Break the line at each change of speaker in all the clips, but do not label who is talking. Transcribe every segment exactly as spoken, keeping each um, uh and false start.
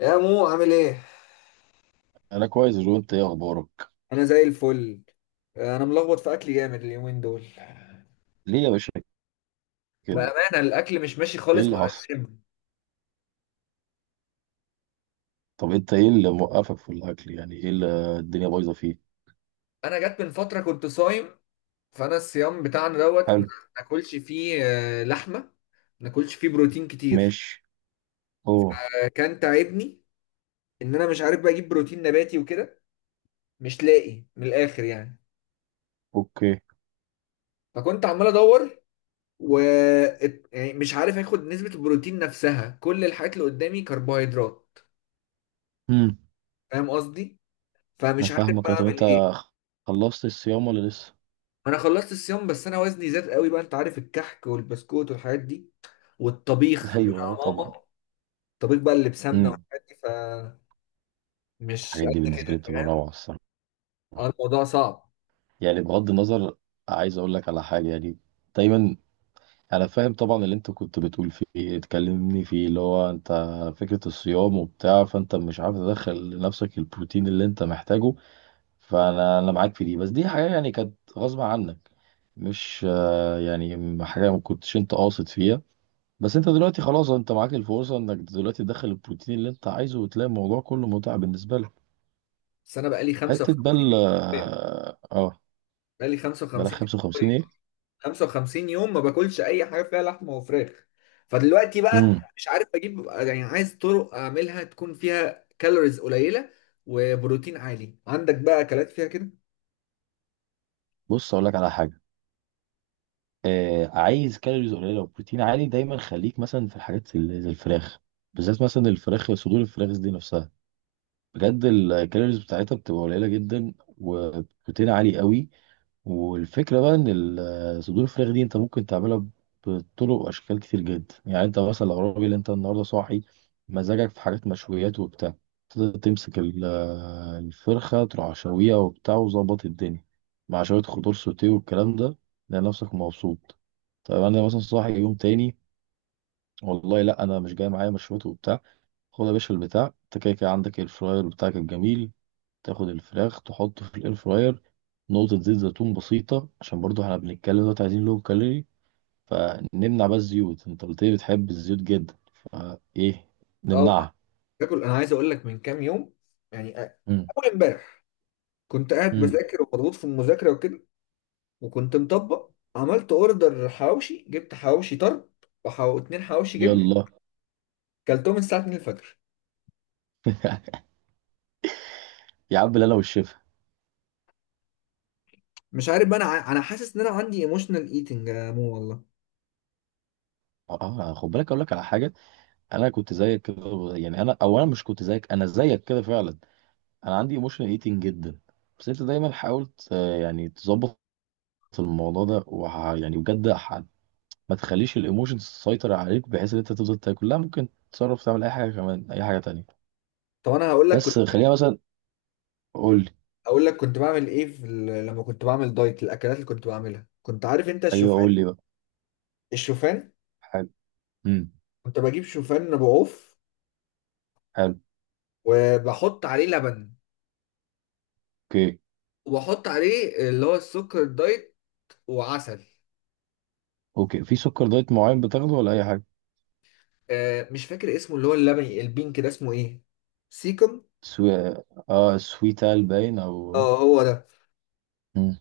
يا مو عامل ايه؟
انا كويس يا جو، انت ايه اخبارك؟
انا زي الفل. انا ملخبط في اكلي جامد اليومين دول.
ليه يا باشا؟ كده.
بامانه الاكل مش ماشي
ايه
خالص
اللي
مع
حصل؟
الجيم.
طب انت ايه اللي موقفك في الاكل؟ يعني ايه اللي الدنيا بايظه فيه؟
انا جت من فتره كنت صايم، فانا الصيام بتاعنا دوت ما
حلو.
ناكلش فيه آه، لحمه، ما ناكلش فيه بروتين كتير.
ماشي. اوه.
آه، كان تعبني ان انا مش عارف بقى اجيب بروتين نباتي وكده، مش لاقي من الاخر يعني.
اوكي.
فكنت عمال ادور و ات- يعني مش عارف اخد نسبه البروتين نفسها، كل الحاجات اللي قدامي كربوهيدرات.
امم.
فاهم قصدي؟
انا
فمش عارف
فاهمك.
بقى
أه، طب
اعمل
انت
ايه.
خلصت الصيام ولا لسه؟
انا خلصت الصيام، بس انا وزني زاد قوي بقى. انت عارف الكحك والبسكوت والحاجات دي والطبيخ
ايوه، أه،
بتاع
طبعا.
ماما، الطبيخ بقى اللي بسمنه
امم.
والحاجات دي، فمش
الحاجات دي
قد
بالنسبه
كده
لي بتبقى
فاهم.
روعه الصراحه.
اه، الموضوع صعب.
يعني بغض النظر، عايز اقول لك على حاجه يعني. دايما انا فاهم طبعا اللي انت كنت بتقول فيه، اتكلمني فيه اللي هو انت فكرة الصيام وبتاع، فانت مش عارف تدخل لنفسك البروتين اللي انت محتاجه. فانا انا معاك في دي، بس دي حاجة يعني كانت غصب عنك، مش آه، يعني حاجة ما كنتش انت قاصد فيها. بس انت دلوقتي خلاص انت معاك الفرصة انك دلوقتي تدخل البروتين اللي انت عايزه وتلاقي الموضوع كله متعة بالنسبة لك.
بس انا بقالي خمسة
حتة بل اه آه،
بقالي
بلا
55 55
خمسة وخمسين
يوم،
ايه؟
خمسة وخمسين يوم ما باكلش اي حاجه فيها لحمه وفراخ. فدلوقتي بقى
امم.
مش عارف اجيب يعني، عايز طرق اعملها تكون فيها كالوريز قليله وبروتين عالي. عندك بقى اكلات فيها كده؟
بص اقول لك على حاجة. آه، عايز كالوريز قليله وبروتين عالي، دايما خليك مثلا في الحاجات اللي زي الفراخ. بالذات مثلا الفراخ، صدور الفراخ دي نفسها، بجد الكالوريز بتاعتها بتبقى قليله جدا وبروتين عالي قوي. والفكرة بقى ان ال- صدور الفراخ دي انت ممكن تعملها بطرق واشكال كتير جدا. يعني انت مثلا لو راجل انت النهارده صاحي مزاجك في حاجات مشويات وبتاع، تقدر تمسك ال- الفرخة، تروح شويها وبتاع وظبط الدنيا مع شوية خضار سوتيه والكلام ده، تلاقي نفسك مبسوط. طيب انا مثلا صاحي يوم تاني، والله لا انا مش جاي معايا مشويات وبتاع، خد يا باشا البتاع، انت كده كده عندك الفراير بتاعك الجميل، تاخد الفراخ تحطه في الاير فراير، نقطة زيت زيتون بسيطة، عشان برضو احنا بنتكلم دلوقتي عايزين لو كالوري، فنمنع بقى الزيوت. انت قلت لي بتحب الزيوت جدا، فايه
اه،
نمنعها.
باكل. انا عايز اقول لك من كام يوم، يعني أ-
مم.
اول امبارح كنت قاعد
مم.
بذاكر ومضغوط في المذاكره وكده، وكنت مطبق. عملت اوردر حواوشي، جبت حواوشي طرب وحو... اتنين حواوشي جبنه،
يلا.
كلتهم الساعه اتنين الفجر.
يا عم لا، انا والشفا.
مش عارف بقى انا ع- انا حاسس ان انا عندي ايموشنال ايتنج يا مو والله.
اه، خد بالك اقول لك على حاجه. انا كنت زيك كده، يعني انا او انا مش كنت زيك، انا زيك كده فعلا. انا عندي ايموشنال ايتنج جدا. بس انت دايما حاولت آه، يعني تظبط الموضوع ده وح... يعني بجد ما تخليش الايموشنز تسيطر عليك، بحيث ان انت تفضل تاكل. لا، ممكن تتصرف تعمل اي حاجه كمان، اي حاجه تانية.
طب انا هقول لك كنت
بس خليها مثلا، قول لي.
اقول لك كنت بعمل ايه في ال... لما كنت بعمل دايت، الاكلات اللي كنت بعملها، كنت عارف انت
ايوه
الشوفان؟
قول لي بقى.
الشوفان
حلو. امم.
كنت بجيب شوفان بعوف
حلو.
وبحط عليه لبن
اوكي.
وبحط عليه اللي هو السكر الدايت وعسل.
اوكي، في سكر دايت معين بتاخده ولا اي حاجه؟
آه مش فاكر اسمه، اللي هو اللبني البينك ده اسمه ايه، سيكم.
سوي... اه، سويتال باين او آه.
اه، هو ده.
مم.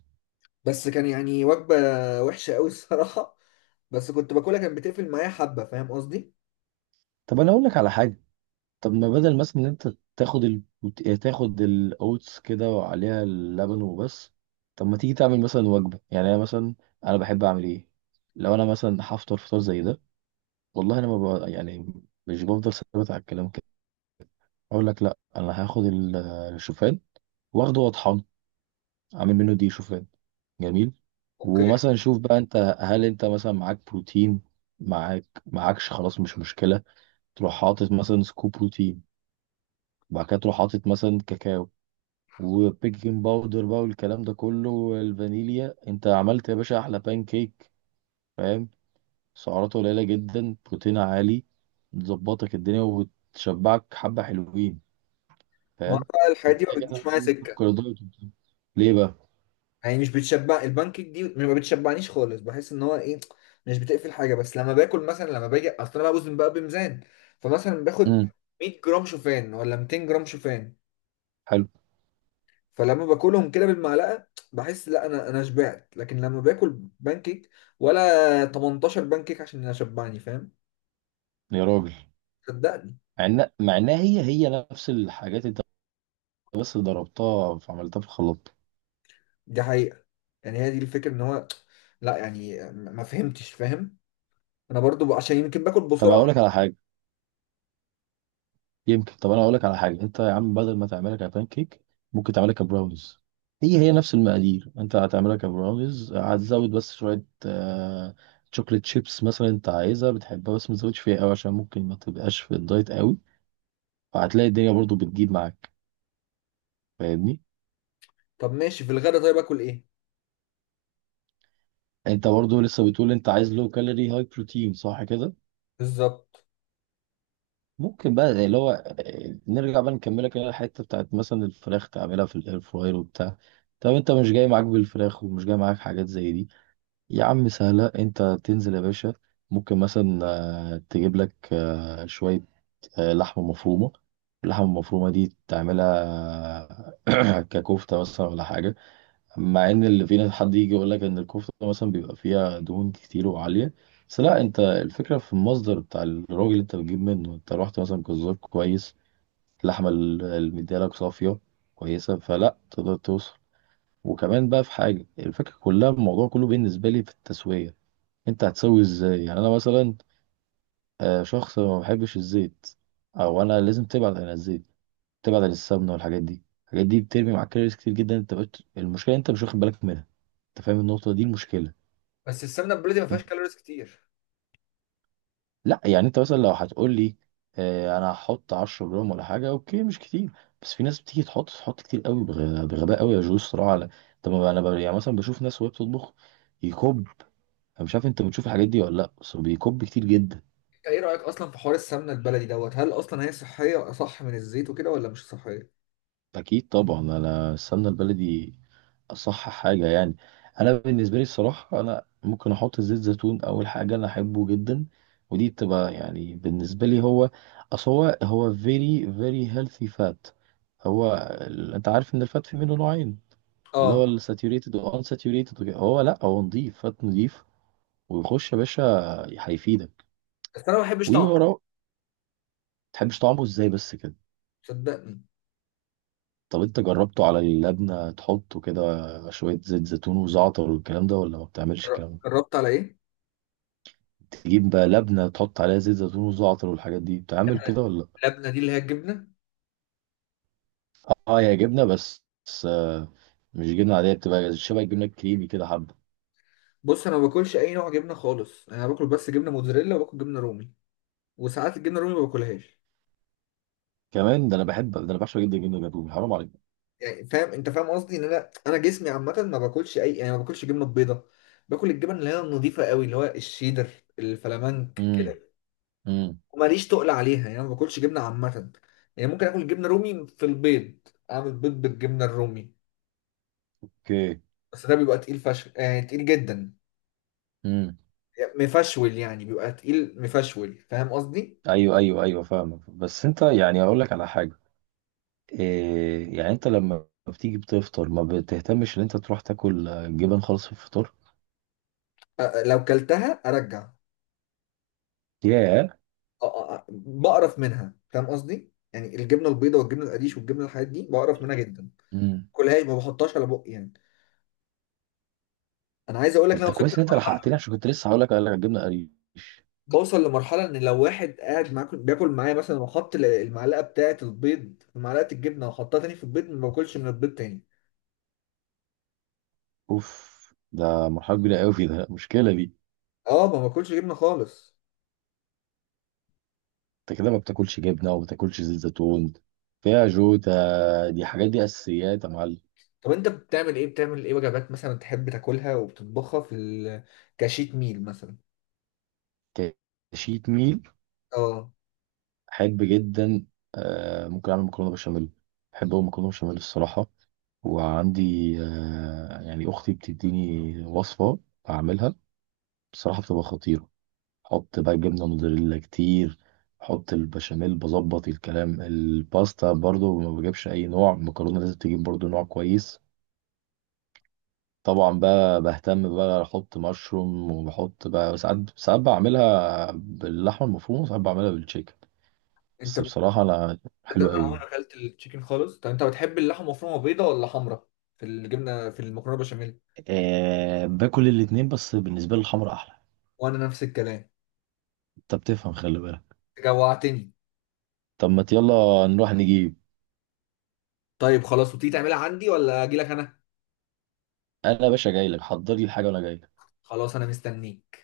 بس كان يعني وجبة وحشة قوي الصراحة، بس كنت باكلها كانت بتقفل معايا حبة، فاهم قصدي؟
طب انا اقول لك على حاجه. طب ما بدل مثلا ان انت تاخد ال... تاخد الاوتس كده وعليها اللبن وبس، طب ما تيجي تعمل مثلا وجبه. يعني انا مثلا، انا بحب اعمل ايه؟ لو انا مثلا هفطر فطار زي ده، والله انا ما بقى يعني مش بفضل ثابت على الكلام كده، اقول لك لا انا هاخد ال- الشوفان، واخده واطحن، اعمل منه دي شوفان. جميل.
اوكي.
ومثلا شوف بقى، انت هل انت مثلا معاك بروتين، معاك معاكش خلاص مش مشكله، تروح حاطط مثلا سكوب بروتين، وبعد كده تروح حاطط مثلا كاكاو، وبيكنج باودر بقى والكلام ده كله والفانيليا، انت عملت يا باشا احلى بان كيك. فاهم؟ سعراته قليله جدا، بروتين عالي، تظبطك الدنيا وتشبعك حبه حلوين.
ما هو
فاهم؟
بقى الحاجات دي ما
وكده كده
بتجيش
بقى
معايا
ايه
سكة.
سكر دايت وبتاع. ليه بقى؟
يعني مش بتشبع، البانكيك دي ما بتشبعنيش خالص، بحس ان هو ايه، مش بتقفل حاجة. بس لما باكل مثلا، لما باجي، اصل انا بقى بوزن بقى بميزان، فمثلا باخد
امم.
100 جرام شوفان ولا 200 جرام شوفان،
حلو.
فلما باكلهم كده بالمعلقه بحس لا، انا انا شبعت. لكن لما باكل بانكيك، ولا 18 بانكيك عشان اشبعني، فاهم؟
يا راجل،
صدقني،
مع ان مع انها هي هي نفس الحاجات انت بس ضربتها فعملتها في الخلاط.
دي حقيقه. يعني هي دي الفكره ان هو، لا يعني، ما فهمتش، فاهم؟ انا برضو ب- عشان يمكن باكل
طب اقول
بسرعه.
لك على حاجه يمكن، طب انا اقول لك على حاجه، انت يا عم بدل ما تعملها كبان كيك، ممكن تعملها كبراونيز. هي هي نفس المقادير، انت هتعملها كبراونيز هتزود بس شويه آه... شوكليت شيبس مثلا، انت عايزها بتحبها، بس ما تزودش فيها قوي عشان ممكن ما تبقاش في الدايت قوي. فهتلاقي الدنيا برضو بتجيب معاك. فاهمني؟
طب ماشي، في الغدا طيب اكل ايه؟
انت برضو لسه بتقول انت عايز لو كالوري هاي بروتين، صح كده؟
بالظبط.
ممكن بقى زي اللي هو آه، نرجع بقى نكملك اللي هي الحته بتاعت مثلا الفراخ، تعملها في الاير فراير وبتاع. طب انت مش جاي معاك بالفراخ ومش جاي معاك حاجات زي دي، يا عم سهله، انت تنزل يا باشا، ممكن مثلا آه، تجيب لك آه، شويه آه، لحمه مفرومه. اللحمه المفرومه دي تعملها ككفته مثلا ولا حاجه. مع ان اللي فينا حد يجي يقول لك ان الكفته مثلا بيبقى فيها دهون كتير وعاليه، بس لا، انت الفكره في المصدر بتاع الراجل اللي انت بتجيب منه. انت رحت مثلا جزار كويس، اللحمه ال- اللي مديالك صافيه كويسه، فلا تقدر توصل. وكمان بقى في حاجه، الفكره كلها الموضوع كله بالنسبه لي في التسويه، انت هتسوي ازاي. يعني انا مثلا آه، شخص ما بحبش الزيت، او انا لازم تبعد عن الزيت، تبعد عن السمنه والحاجات دي. الحاجات دي بترمي معاك كالوريز كتير جدا، انت بقيت المشكله انت مش واخد بالك منها. انت فاهم النقطه دي المشكله؟
بس السمنه البلدي ما فيهاش
انت...
كالوريز كتير.
لا يعني انت مثلا لو هتقول لي اه انا هحط عشرة جرام ولا حاجه، اوكي مش كتير، بس في ناس بتيجي تحط تحط كتير قوي، بغ... بغباء قوي يا جو الصراحه. على طب ما انا ب... يعني مثلا بشوف ناس وهي بتطبخ يكب. انا مش عارف انت بتشوف الحاجات دي ولا لا، بس هو بيكب كتير جدا.
ايه رايك اصلا في حوار السمنه البلدي دوت؟ هل اصلا هي صحيه صح من الزيت وكده، ولا مش صحيه؟
أكيد طبعا، أنا السمنة البلدي أصح حاجة يعني. أنا بالنسبة لي الصراحة، أنا ممكن أحط زيت زيتون أول حاجة، أنا أحبه جدا. ودي بتبقى يعني بالنسبة لي، هو أصل هو هو very very healthy fat. هو ال- أنت عارف إن الفات في منه نوعين، اللي هو
اه.
الساتيوريتد وان ساتيوريتد وكده. هو لأ، هو نضيف فات نضيف، ويخش يا باشا، هيفيدك
بس انا ما بحبش طعمها،
ووراه. متحبش طعمه إزاي بس كده؟
صدقني.
طب انت جربته على اللبنة تحطه كده شوية زيت زيتون وزعتر والكلام ده، ولا ما بتعملش الكلام ده؟
جربت على ايه؟
تجيب بقى لبنة تحط عليها زيت زيتون وزعتر والحاجات دي، بتعمل كده ولا؟
اللبنه دي اللي هي الجبنه؟
اه هي جبنة، بس بس آه، مش جبنة عادية، بتبقى شبه الجبنة الكريمي كده حبة.
بص، انا ما باكلش اي نوع جبنه خالص، يعني انا باكل بس جبنه موتزاريلا وباكل جبنه رومي، وساعات الجبنه الرومي ما باكلهاش.
كمان ده انا بحب ده، انا بعشق جدا الجبنة الجاتوه، حرام عليك.
يعني فاهم، انت فاهم قصدي، ان انا انا جسمي عامه ما باكلش اي، يعني ما باكلش جبنه بيضه. باكل الجبن اللي هي النظيفه قوي، اللي هو الشيدر، الفلامنك.
امم. امم.
وماليش تقل عليها، يعني ما باكلش جبنه عامه. يعني ممكن اكل جبنه رومي في البيض، اعمل بيض بالجبنه الرومي،
اوكي.
بس ده بيبقى تقيل فشخ، يعني تقيل جدا،
امم.
يعني مفشول، يعني بيبقى تقيل مفشول، فاهم قصدي؟
ايوه ايوه ايوه فاهمك، بس انت يعني اقول لك على حاجة، إيه يعني انت لما بتيجي بتفطر ما بتهتمش ان انت تروح تاكل آه، جبن خالص في الفطار؟
أ- لو كلتها ارجع.
ياه.
آه، آه، آه، بقرف منها، فاهم قصدي؟ يعني الجبنه البيضاء والجبنه القريش والجبنه، الحاجات دي بقرف منها جدا،
امم.
كلهاش ما بحطهاش على بقي يعني. انا عايز اقول لك ان
طب
انا
ده
وصلت،
كويس ان انت لحقتني، عشان كنت لسه هقول لك قال لك هتجيبنا قريش.
بوصل لمرحله ان لو واحد قاعد معاكم بياكل معايا مثلا وحط ال- المعلقه بتاعه البيض في معلقه الجبنه وحطها تاني في البيض، ما باكلش من البيض تاني.
اوف، ده مرحله كبيره قوي، في ده مشكله دي.
اه، ما باكلش جبنه خالص.
انت كده ما بتاكلش جبنه وما بتاكلش زيت زيتون، فيها جوتا، دي حاجات، دي اساسيات يا معلم.
طب انت بتعمل ايه بتعمل ايه وجبات مثلا تحب تاكلها وبتطبخها في ال- كشيت ميل مثلا؟
كشيت ميل؟
اه،
احب جدا. آه ممكن اعمل مكرونه بشاميل، بحب اقول مكرونه بشاميل الصراحه. وعندي آه يعني اختي بتديني وصفه اعملها، بصراحه بتبقى خطيره. حط بقى جبنة موتزاريلا كتير، حط البشاميل بظبط الكلام، الباستا برضو ما بجيبش اي نوع، المكرونة لازم تجيب برضو نوع كويس. طبعا بقى بهتم بقى احط مشروم، وبحط بقى ساعات ساعات بعملها باللحمة المفرومة وساعات بعملها بالتشيكن.
انت
بس بصراحة انا
ده
حلو
انا عمري
قوي.
ما اكلت التشيكن خالص. طب انت بتحب اللحمه مفرومه بيضه ولا حمرا، في الجبنه، في المكرونه بشاميل؟
أه باكل الاتنين، بس بالنسبة لي الحمرا احلى.
وانا نفس الكلام.
انت بتفهم، خلي بالك.
جوعتني.
طب ما يلا نروح نجيب.
طيب خلاص، وتيجي تعملها عندي ولا اجي لك انا؟
انا يا باشا جاي لك، حضر لي الحاجة وانا جاي.
خلاص، انا مستنيك.